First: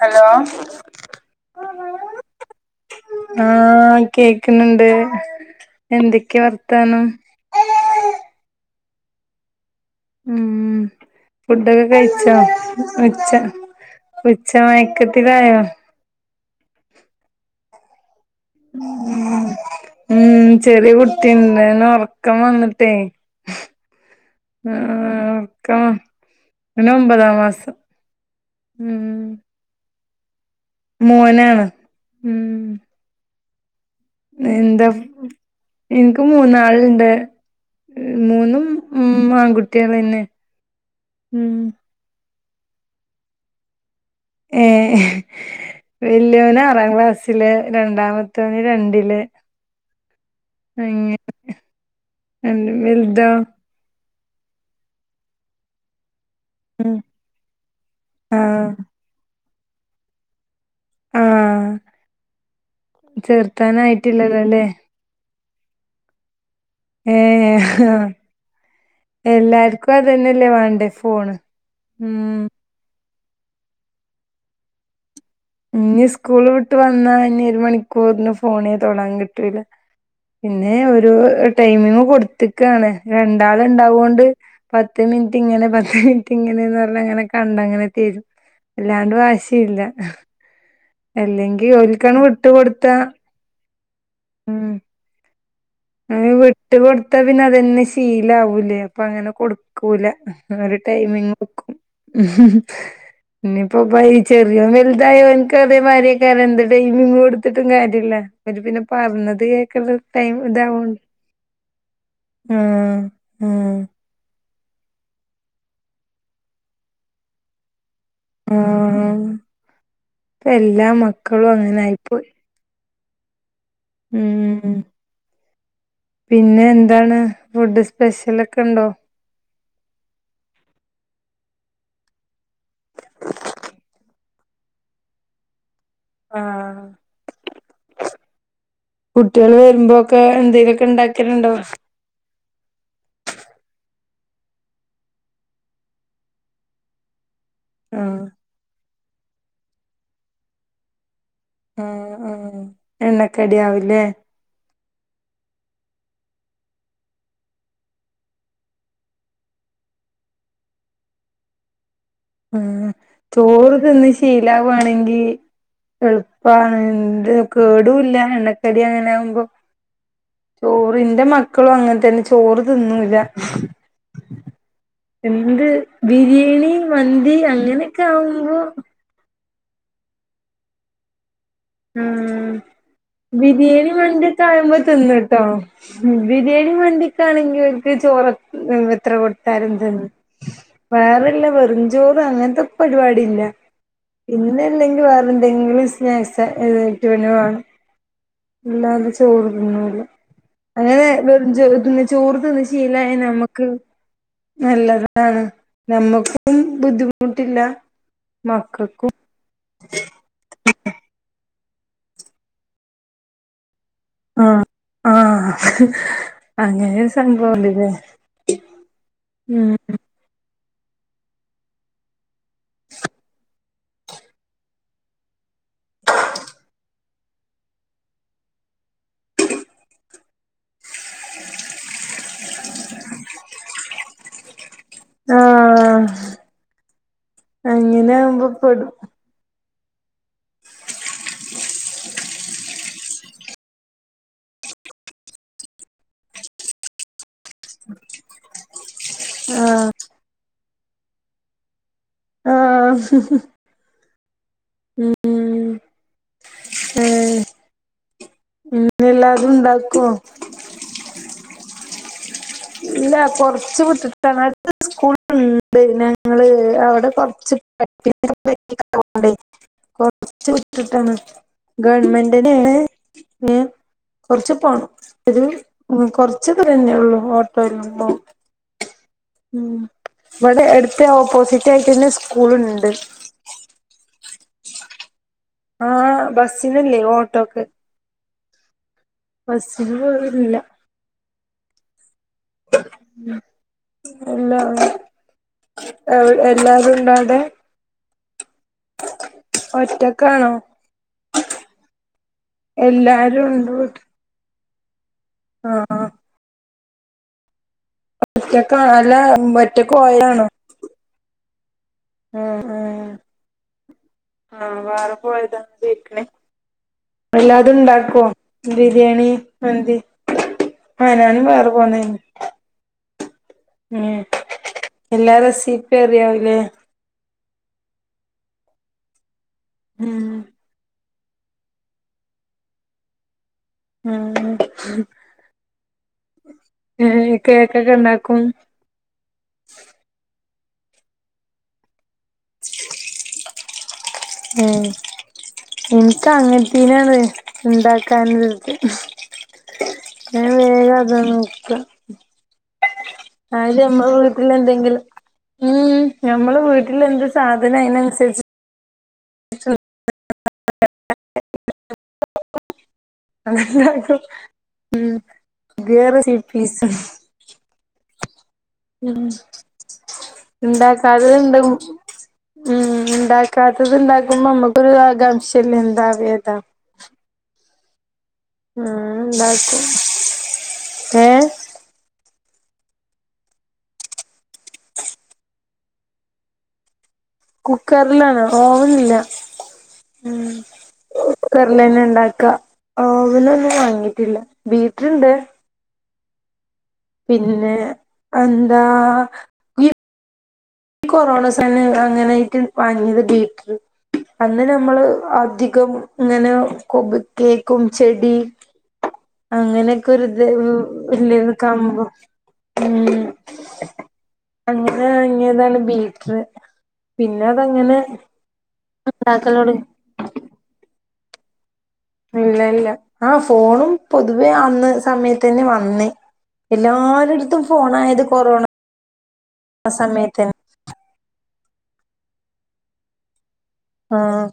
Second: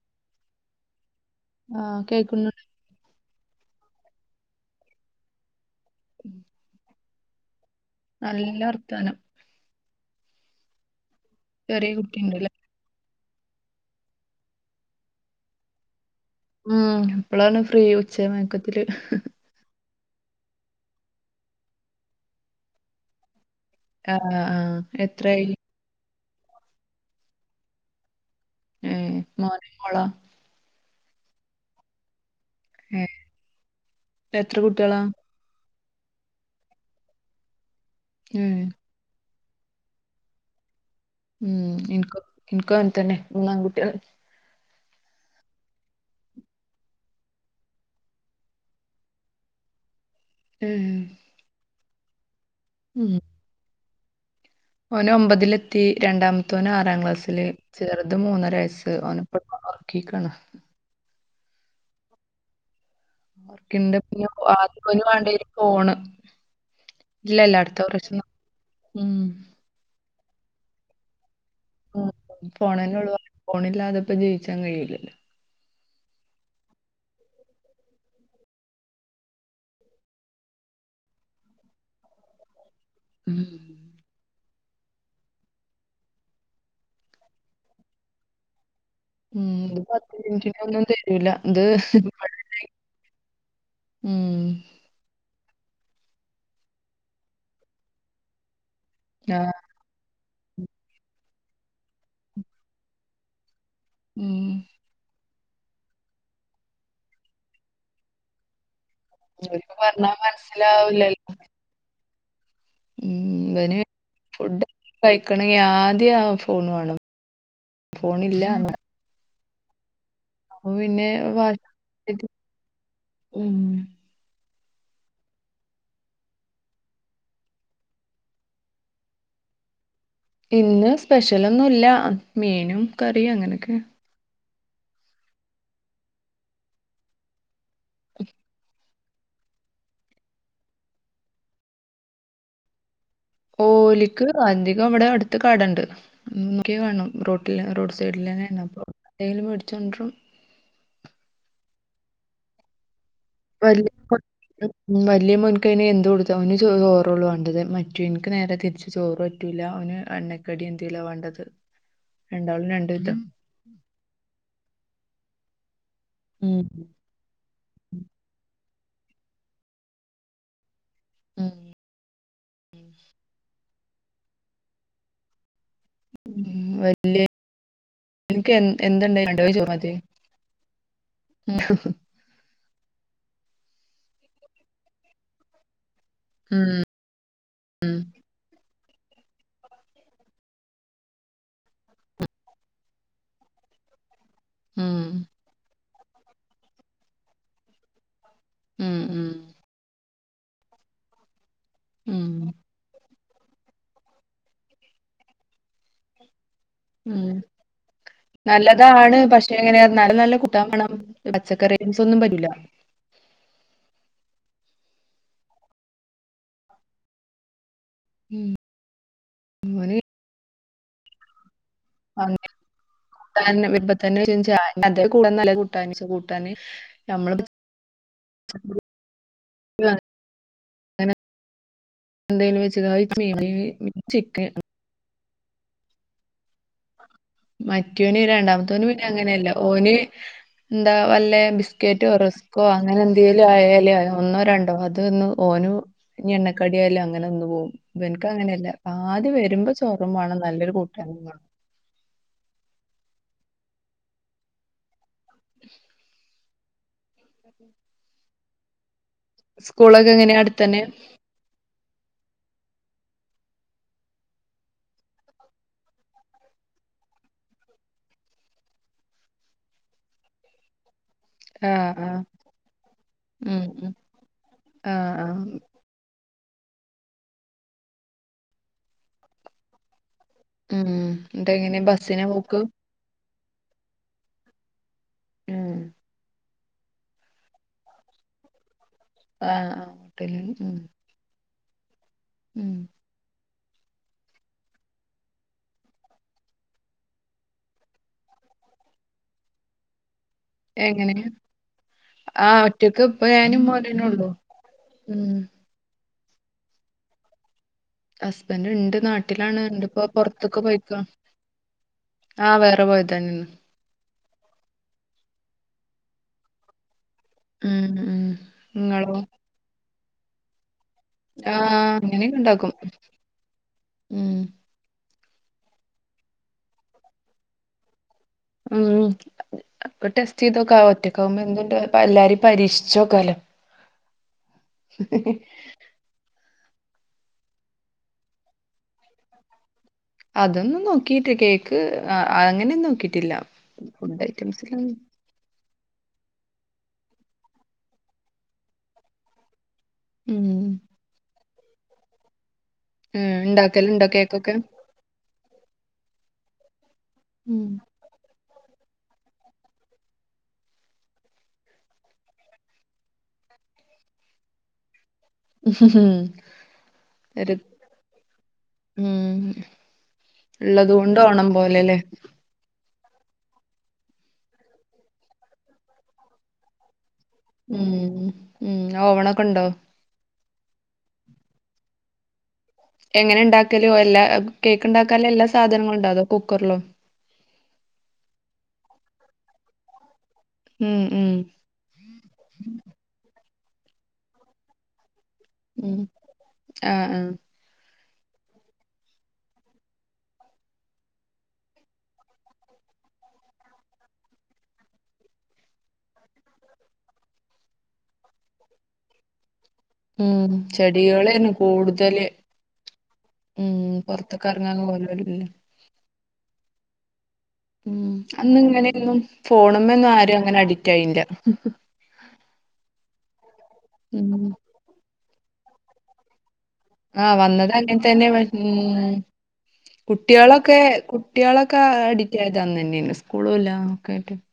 Hello ആഹ് കേക്കുന്നുണ്ട് ആഹ് കേക്കുന്നുണ്ട് എന്തൊക്കെയാ വർത്താനം തനം മ്മ് ഫുഡൊക്കെ ചെറിയ കഴിച്ചോ കുട്ടിയുണ്ടല്ലേ ഉച്ച ഉച്ച മയക്കത്തിലായോ മ്മ് ഇപ്പളാണ് ഫ്രീ ഉച്ച മയക്കത്തില് മ്മ് ചെറിയ കുട്ടിണ്ട് ഓനൊർക്കം വന്നിട്ടേ ആ ആ, അ എത്രയായി ഉറക്കം ഓനൊമ്പതാം മാസം ഏ ഉം മൊനൊ മോളൊ മോനാണ് ഉം ഏ എത്ര എന്താ കുട്ടികളാ ഇൻക്ക് മൂന്നാള്ണ്ട് ഏ മൂന്നും ഉ ആൺകുട്ടി ളെന്നെ മ്മ് ഇൻ ഇനകു അങ്ങൻതന്നെ മൂന്നാകട്ട്യാള് ഏ വല്യോന് ആറാം ക്ലാസ്സില് രണ്ടാമത്തോന് രണ്ടില് ഏ, അങ്ങനെ അൻ്റെ വെൽതോ ഓനൊമ്പതിലെത്തി രണ്ടാമത്തോന് ഉം ആറാം ക്ലാസ്സില് ചെറത് ആഹ് മൂന്നരയസ്സ് ഓന് ഒർക്കീക്ണ് ആ ഒർക്ക്ണ്ട് പിന്നെ ആദ്യം ഓന് വാണ്ടിയെരും ഫോണ് ഏ ഇല്ല ഇല്ല അടുത്ത ആ പ്രാവശ്യം ഉം, എല്ലാർക്കും അതന്നെല്ലേ വാണ്ടേ ഫോണ് ഉം മ്മ് ഫോണെന്നെള്ളു ഫോണില്ലാതെപ്പോ ജീവിചാൻ കയ്യൂല്ലല്ലോ ഇഞ് സ്കൂള് വിട്ട് വന്നാ ഇനി ഒരു മണിക്കൂറിന് ഫോണേ തൊടാൻ കിട്ടൂല പിന്നെ ഒരു ടൈമിങ് കൊടുത്താക്കാണ് ഉം. രണ്ടാള്ണ്ടാവോണ്ട് പത്ത് മിനിറ്റ് ഇങ്ങനെ പത്ത് മിനിറ്റ് ഇങ്ങനെന്ന് റഞ്ഞ്അങ്ങനെ കണ്ടങ്ങനെ തെരും വല്ലാണ്ട് ഉം ഇത് വാശീല്ല പത്ത് മിനിറ്റിനൊന്നും തരൂല ഇത് എല്ലെങ്കി ഓൽക്കാണ് വിട്ട് കൊട്ത്താ ഉം മ്മ് വിട്ട് കൊടുത്താ പിന്നെ അതെന്നെ ശീലവൂലേ അപ്പൊ അങ്ങനെ ആ കൊടുക്കൂല ഒരു ടൈമിങ് വെക്കും പിന്നെ ഇപ്പൊപ്പ ഈ ഉം ചെറിയോൻ വെലൽതായാ ഓൻക് ഓൻകതേ മായിരിയേയ്കാരം എന്ത് ട്ടൈമിങ്ങ് കൊട്ത്ത്ട്ടും കാര്യല്ല ഇവര് പിന്നെ പർഞത് അവർക്ക് കേകണ്ട പറഞ്ഞാ ടൈമ് [unintelligible] ആഹ് ആഹ് - കഴിക്കണെങ്കി ആദ്യ ആ ഫോൺ വാണം ആഹ് - ഇപ്പ അപ്പൊ എല്ലാ പിന്നെ മക്കളും അങ്ങനായിപ്പോയി മ്മ് മ്മ് പിന്നെ എന്താണ് ഫുഡ് സ്പെഷ്യലൊക്കെണ്ടോ? ഇന്ന് സ്പെഷ്യലൊന്നുല്ല മീനും കറിയും അങ്ങനൊക്കെ ആഹ്- [inaudible] കുട്ടികൾ വെരുമ്പോക്കെ എന്തേലൊക്കെ ഇണ്ടാക്കല്ണ്ടോ? ഓലിക്ക് അധികം ഇവിടെ അടുത്ത് കാടണ്ട് നോക്യാ കാണും റോട് റോഡ് ആഹ് സൈഡിലെന്നേണപ്പം എന്തേലും മേടിച്ചൊണ്ട്രും. ആഹ് ആഹ് എണ്ണക്കടി ആവുംലേ മ്മ് വല്ല്യ മോൻകയിന് എന്തു കൊടുത്ത ഓനാ ചോറോള്ളൂ വാണ്ടിയത് മറ്റോൻക് നേരെ തിരിച്ച് ചോറ് പറ്റൂല്ല- ഓന് എണ്ണക്കടി എന്തെലൊ വാണ്ടത്. ഏഹ് ചോറ് തിന്ന് ശീലവാണെങ്കി ഉം. എൾപ്പാണ് ന്ത് കേടൂല്ല എണ്ണക്കടി അങ്ങനെ ആവ്മ്പോ ഓഹ് ന്റെ ഉം. മക്കളും അങ്ങൻ തന്നെ ചോറ് തിന്നൂല്ല. എന്ത്‌ ഉം. ബിരിയാണി, മന്തി അങ്ങനെയൊക്കെ വലിയവനിക്ക് ആവുമ്പോ എന്ത് എന്തുണ്ടായി രണ്ടുപേരും ചോറ് മതി. ആഹ് ബിരിയാണി മന്തിയൊക്കെ ആവ്മ്പോ തിന്നും ട്ടോ. ഉം. ബിരിയാണി മന്തിയൊക്കെ ആണെങ്കി ഓൽക് ഉം. ചോറ [unintelligible] എത്ര കൊട്ത്താലും തിന്നും. വേറെല്ല വെറുംചോറും അങ്ങൻത്തെ പരിപാടില്ല. ഉം. പിന്നെല്ലെങ്കി വേറെന്തെങ്കിലും സ്നാക്ക്സ് [unintelligible] വാണം. ഉം. ഇല്ലാതെ ഉം. ചോറ്ന്നൂല അങ്ങനെ [unintelligible] ഉം. ചോറ് തിന്ന് ശീലായ നമ്മക്ക് നല്ലതാണ് നമ്മക്കും ഉം. ബുദ്ധിമുട്ടില്ല. മക്കൾക്കും നല്ലതാണ്. പശേങ്ങനെ ന്നാലും നല്ല കൂട്ടാൻ മാണം. പച്ചക്കറി [unintelligible] ഒന്നും പറ്റൂല. ആഹ് ആഹ് അങ്ങനെരു സംഭവണ്ട് ലേ. ഉം. ഉം അവന് [unintelligible] [unintelligible] [inaudible] എന്തേലും വെച്ച് താ മീമീമി ചിക്കൻ. ആഹ് അങ്ങനെ മറ്റോന് ആവുമ്പോ രണ്ടാമത്തോന് പെടും പിന്നെ അങ്ങനെല്ല ഓന് ന്താ വല്ലേ ബിസ്കറ്റോ റസ്കോ അങ്ങനെ എന്തേലും ആയാല് ഒന്നോ, രണ്ടോ അത് ന്ന് ഓനു എണ്ണക്കടിയായാലും അങ്ങനെ തിന്നു പോകും ഇവനക് അങ്ങനെയല്ല. ആദ്യ വരുമ്പോ ആഹ് ചോറും വാണം നല്ലൊരു കൂട്ടാനും വാണം. ആ ഹ്ഹ്ഹ്. ആ.. ഇ എല്ലാതും ഉണ്ടാകോ? സ്കൂളൊക്കെ എങ്ങനെയാ അടുത്തന്നെ ഇല്ല കൊറച്ച് [unintelligible] സ്കൂളുണ്ട് ഞങ്ങള് അവിടെ കൊറച്ച് പണ്ടേ [unintelligible] കൊർച് വിട്ടിട്ടാണ്. ആഹ് ആഹ് ഗവണ്മെന്റന്നെ ആണ് ഉം ൻ ഉം കൊറച്ച് പോണം ആഹ് ആഹ് ഒരു കൊറച്ച് ദൂരന്നേ ഉള്ളൂ ഓട്ടോ [unintelligible] ഉം ഇവടെ അടുത്ത് ഉം എന്നിട്ട് ഓപ്പോസിറ്റ് എങ്ങനെ ആയിട്ട ന്നെ ബസ്സിനാ പോക്ക് സ്കൂളുണ്ട്. ഉം ആ ബസിനല്ലേ ഓട്ടോക്ക്. ആഹ് ബസ്സിൽ ആഹ് [unintelligible] ഓട്ടോയില് ഇല്ല. ഉം ഉം എല്ലാ എ എല്ലാരും ഉണ്ടോവടെ? ഒറ്റ എങ്ങനെ ആ ഒറ്റക്ക് ഇപ്പൊ എല്ലാരും ഞാനും ഉണ്ട് വീട്ടി മോനൊന്നെള്ളു. ഉം ആഹ് ഹസ്ബൻഡ് ഒറ്റക്കാ ഉണ്ട് അല്ല നാട്ടിലാണ് ഒറ്റക്ക് ഇന്ന്പ്പോ പൊറത്ത്ക്ക് പൊയ്ക്ക്ണ്. ആ ആ ആ വാറെ പോയതാ എല്ലാതും ഉം ഉം ഉണ്ടാക്കോ നിങ്ങളോ ബിരിയാണി, മന്തി? ആഹ് ഞാനും വേറെ പോന്നേന് ആഹഅങ്ങനെക്കെ ഇണ്ടാക്കും. ഉം എല്ലാ റെസീപിം അറിയാവും ലേ ഉം ഒക്കെ ഉം ടെസ്റ്റ്‌ ചെയ്തോക്കെ ആ ഒറ്റക്ക് ക്കാവുമ്പോ എന്തുണ്ട് എല്ലാരിം പരീക്ഷിച്ചോക്കാലോ ഉം ഏ കേക്കൊക്കെ ഇണ്ടാക്കും. അതൊന്നും നോക്കിട്ട് കേക്ക് അങ്ങനെ നോക്കിട്ടില്ല. ഫുഡ് ഐറ്റംസ് ല് ഇൻക്ക് അങ്ങനത്തേനാണ് ഇണ്ടാക്കാന് ധൃതി ഞാന് വേഗതാ നോക്ക ഉം, ഇന്നാലും ഉണ്ടാക്കലുണ്ടോ ഞമ്മളെ വീട്ടില് കേക്കൊക്കെ എന്തെങ്കിലും ഉം ഞമ്മള് വീട്ടില് എന്ത് ഉം സാധനയിനൻസര്ച്ച് [unintelligible] ഉം പുത്യേ ഉം. റെസീപീസും ഒരു ഉം ഉള്ളത് ഇണ്ടാക്ക കൊണ്ട് ഓണം അതില്ണ്ട് ഉം പോലെല്ലേ ഇണ്ടാക്കാത്തത് ഇണ്ടാക്കുമ്പോ അമ്മക്കൊരു ആകാംക്ഷേല്ലേ എന്താ വേതാ ഉം. ഉം [unintelligible] ഓവണൊക്കെ ഉണ്ടോ ഇണ്ടാക്കും ഏ എങ്ങനെണ്ടാക്കല് എല്ലാ കേക്ക്ണ്ടാക്കാന്ള്ള എല്ലാ സാധനങ്ങളുണ്ടാേ? അതോ കുക്കർലോ കുക്കർലാണ് ഓവൻല്ല. ഉം ഉം ഉം കുക്കർലെന്നെ ഇണ്ടാക്കാ ഓവന് വാങ്ങീട്ടില്ല ബീറ്റ്റ്ണ്ട് ഉം. ആഹ് ആഹ് പിന്നെ എന്താ ഇയ്യ് കൊറോണ സമയം അങ്ങനായിട്ട് വാങ്ങീത് ബീറ്റ്റ് അന്ന് ഞമ്മള് അധികം ഇങ്ങനെ കൊബ് കേക്കും ചെടി അങ്ങനെയൊക്കെ ഒരു ഉം ഇത് ചെടികളേന് ഇല്ലേന്ന് കമ്പും കൂട്തല് ഉം ഉം പൊറത്ത്ക്കെറങ്ങാന് [unintelligible] [unintelligible] പിന്നതങ്ങനെ ഫോണ് മ്മെന്നും ആരും അങ്ങനെ അഡിക്റ്റ് ആയീന്നില ഇല്ല ഇല്ല ആ ഫോണും ഉം പൊതുവേ അന്ന് സമയത്തെന്നെ വന്ന് ആഹ് എല്ലാരട്ത്തും വന്നത് ഫോണായത് കൊറോണ സമയത്തന്നെ കുട്ട്യേളൊക്കെ കുട്ട്യേളെ ക്കെ അഡിക്റ്റ് ആയതന്നെന്നേ ന് സ്കൂളൂല്ല ഒക്കായ്ട്ട് ആഹ്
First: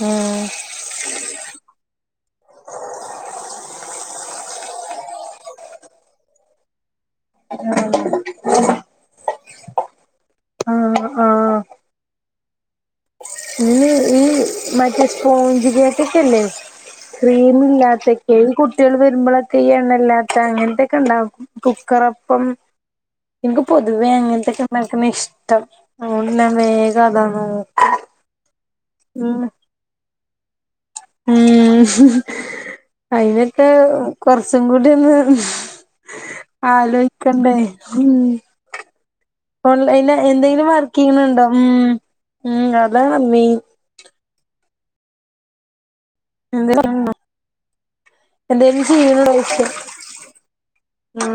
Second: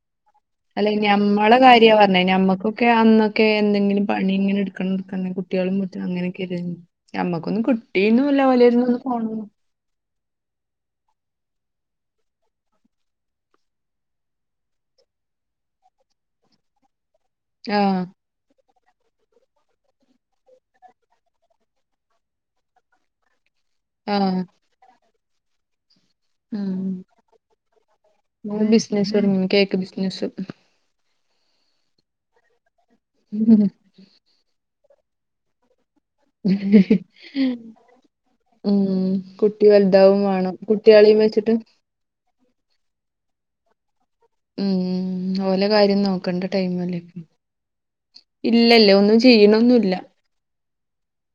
ഉം. അല്ലെ ഞമ്മളെ കാര്യാ പറഞ്ഞത് ഞമ്മക്കൊക്കെ അന്നൊക്കെ എന്തെങ്കിലും പണി ഇങ്ങനെ ഇട്ക്കണം ഇട്ക്കണ കു ട്യോളിം [unintelligible] അങ്ങനെക്കെല്ലെന്നു ഞമ്മക്കൊന്നും കിട്ടീന്നുല്ല ഓലേന്ന് അന്ന് ഫോണൊന്നും ആഹ് ആഹ് ഇന്ന് ഈ മറ്റേ സ്പോഞ്ച് കേക്കൊക്കെല്ലേ ക്രീമ് ആഹ് ഇല്ലാത്ത കേ കുട്ട്യേള് വര്മ്പളൊക്കെ ഈ എണ്ണല്ലാത്ത അങ്ങനത്തെക്കെണ്ടാവും കുക്കറപ്പം ഇൻക്ക് പൊതുവെ ആഹ് അങ്ങനത്തൊക്കെണ്ടാക്കിന്നെ ഇഷ്റ്റം [unintelligible] നാ ഉം വേഗതാ നോ [unintelligible] കേക്ക് ബിസിനസൊക്കെ ഉം.. അയിനൊക്കെ കൊറച്ചും കൂടി ന്ന് ആലോയിക്കണ്ടേ ഉം കുട്ടി ഓൺലൈന് വലുതാവും വേണം എന്തെങ്കിലും കുട്ടികളെയും വർക്കിയിണ്ണ്ണ്ടോ? വെച്ചിട്ട് ഉം ഉം അതാ നമ്മീ ഉം ഓലെ കാര്യം നോക് കണ്ട എന്തെലും ടൈമല്ലേ, എന്തേലും ഇല്ലല്ല ഒന്നും ചെയ്യ്ണൊന്നുല്ല ആ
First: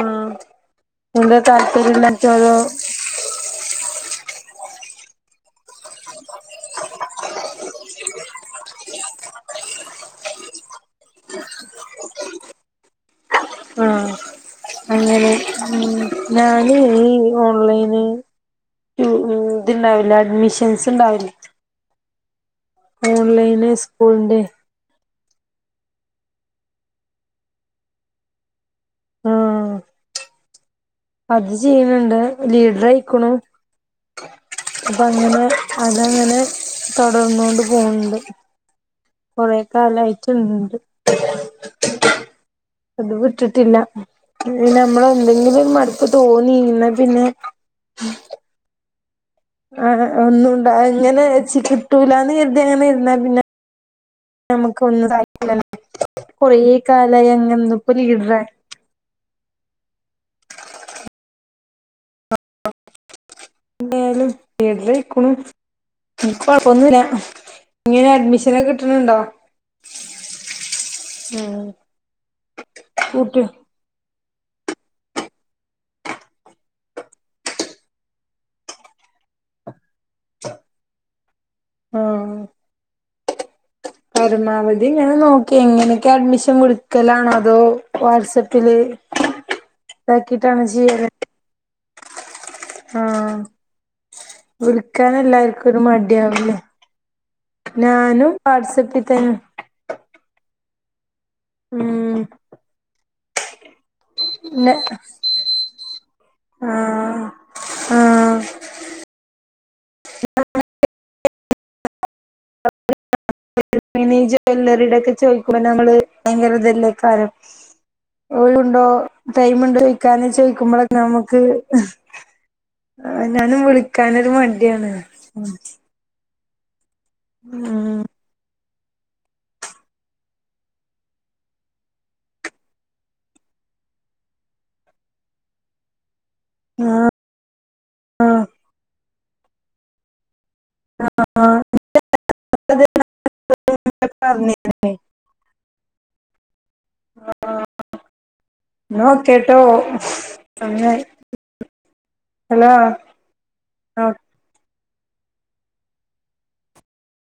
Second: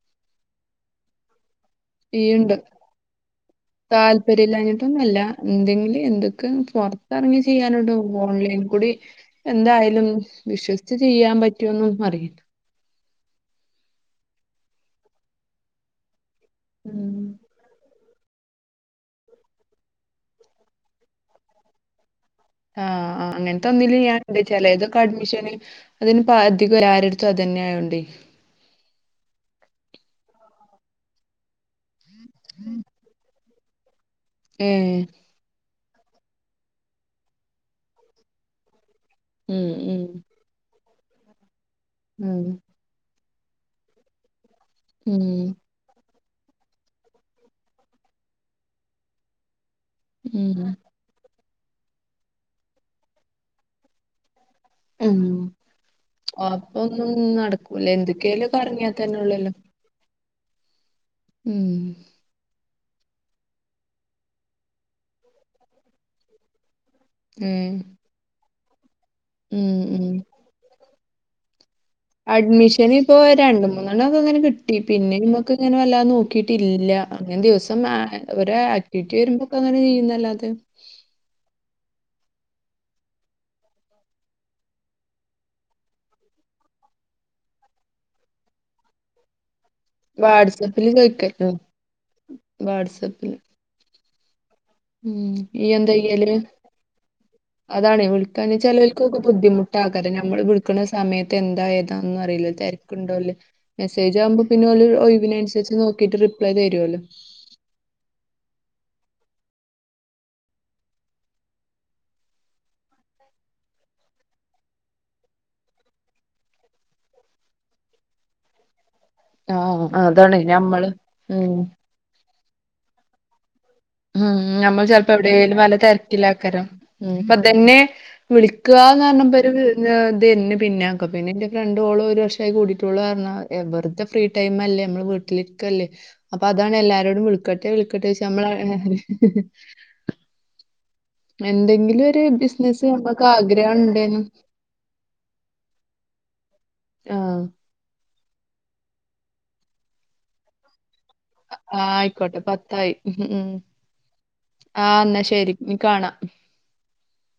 എന്താ താൽപര്യം ഇല്ലാത്ത [unintelligible] ഓരോ താല്പര്യല്ലാഞ്ഞിട്ടൊന്നല്ല ന്തെങ്കിലും എന്തൊക്കെ പൊറത്ത്റങ്ങി ചെയ്യാനോടോ ഓൺലൈന്ക്കുടി എന്തായാലും വിശ്വസിച്ച് ചെയ്യാൻ പറ്റോന്നെന്നും അറിയ് [inaudible] ആഹ് അങ്ങനെ ഉം ഞാന് ഈ ഓൺളെെന് ഇത്ണ്ടാവല്ലേ അഡ്മിഷൻസ്ണ്ടാവല്ലേ ആഹ് അങ്ങൻത്തൊന്നില് ഞാണ്ട് സ്കൂളിന്റെ ചെലെത് അഡ്മിഷന് അതിന് പ അധികം ആരട്ത്തും അതന്നെ ആയോണ്ടെ ആഹ് - അത് ചെയ്യുന്നുണ്ട് ലീഡർയിക്കണു- അപ്പ ഏഹ് അങ്ങനെ അതങ്ങനെ തൊടർന്നോണ്ട് പോന്നുണ്ട്- കൊറെ ഉം ഉം കാലായിട്ടുണ്ട്- ഉം ഇത് വിട്ടിട്ടില്ല നമ്മള ഉം എന്തെങ്കിലും മടു തോന്നീന്ന പിന്നെ - ആ ഉം ഒന്നുംണ്ട ഇങ്ങനെച്ചി കിട്ടൂലന്ന് കരുതി അങ്ങനെ ഇരുന്നാ പിന്നെ- നമുക്ക് ഒന്നും ഉം സാധിക്കില്ലല്ലോ കൊറേ അപ്പ ഒന്നും കാലായി അങ്ങനെ നടക്കൂല ഇപ്പൊ ലീഡറാ എന്തൊക്കെയാല് പറഞ്ഞ തന്നുളളല്ലോ? ഉം. [unintelligible] ഒന്നുല ഉം ഇങ്ങനെ അഡ്മിഷനൊക്കെ കിട്ടീട്ടുണ്ടോ? ഉം ഉം- അഡ്മിഷന് ഇപ്പോ കൂട്ടി രണ്ട് മൂന്ന് - അങ്ങനെ കിട്ടി പിന്നെ നമ്മക്ക് ഇങ്ങനെ വല്ലാതെ നോക്കിട്ടില്ല അങ്ങനെ ദിവസം ഓരോ ആക്ടിവിറ്റി - വേരുമ്പോക്കെ അങ്ങനെ ചെയ്യുന്നല്ലാത- ആഹ് - പരമാവധി ഇങ്ങനെ നോക്കി എങ്ങനെയൊക്കെ അഡ്മിഷൻ കൊടുക്കലാണോ അതോ വാട്സപ്പില്- ഇതാക്കിട്ടാണ് വാട്സപ്പില് ചെയ്യല്- ചോദിക്കല്ലോ വാട്സപ്പില്. ആഹ് വിളിക്കാൻ ഉം ഈ എല്ലാർക്കും ഒരു എന്താ ചെയ്യല്- മടിയാവില്ലേ അതാണ് ഞാനും വിൾക്കാൻ വാട്സപ്പിൽ ചെലർക്കൊക്കെ തന്നെ ബുദ്ധിമുട്ടാ ആൾക്കാര് ഞങ്ങൾ വിളി ക്കണ സമയത്ത് എന്താ ഉം ഏതാന്നൊന്ന് അറിയില്ല തിരക്കുണ്ടോ ഇല്ലി മെസ്സേജ് ആവ്മ്പോ പിന്നെ ഓല് ന്നെ ഒയ്വിനൻസര്ച്ച് നോക്കിട്ട് റിപ്ലൈ തരോല്ലോ. ആഹ് ആഹ് [inaudible] [unintelligible] ജൊല്ലറീടെക്കെ ചോയ്ക്കുമ്പോ ഞമ്മള് ഭയങ്കരതല്ലേക്കാരം. ഒഴുണ്ടോ ടൈമ്ണ്ടോ ആഹ് ചോയ്ക്കാന അതാണ് ചോയ്ക്കുമ്പൊള ഞമ്മള് ന്നെമ്മക്ക് ഉം ആ നാനും വിളി ഉം നമ്മൾ ചെൽപ്പോ എവിടേലും നല്ല തെര്ക്കിലാക്കാരം പ്പം ഇതന്നെ ഉം വിളി കാന്ന് അർഞ്ഞപ്പൊ ഒരു ഇതേനി പിന്നെ ആക്ക പിന്നെ ന്റെ ഫ്രണ്ട് ഓള് ഒരു വർഷായി കൂടിട്ട് ഓള് അർഞ്ഞു വെറുതെ ഫ്രീ ടൈം അല്ലേ നമ്മള് വീട്ടിലിരിക്കല്ലേ. അപ്പൊ അതാണ് ആഹ് എല്ലാരോടും വിളക്കട്ടെ വിളക്കട്ടെ ആഹ് [unintelligible] ആഹ് എന്തെങ്കിലും ഒരു ബിസിനസ്‌ അത് ഞമ്മക്ക് ആവശ്യം ണ്ടാണും പറഞ്ഞിരുന്നേ ആ എന്നോ ഓകെ ട്ടോ അ. ആ ആയിക്കോട്ടെ പത്തായി ഉ. ആഹ എന്നാ ശെരി നീ കാണാം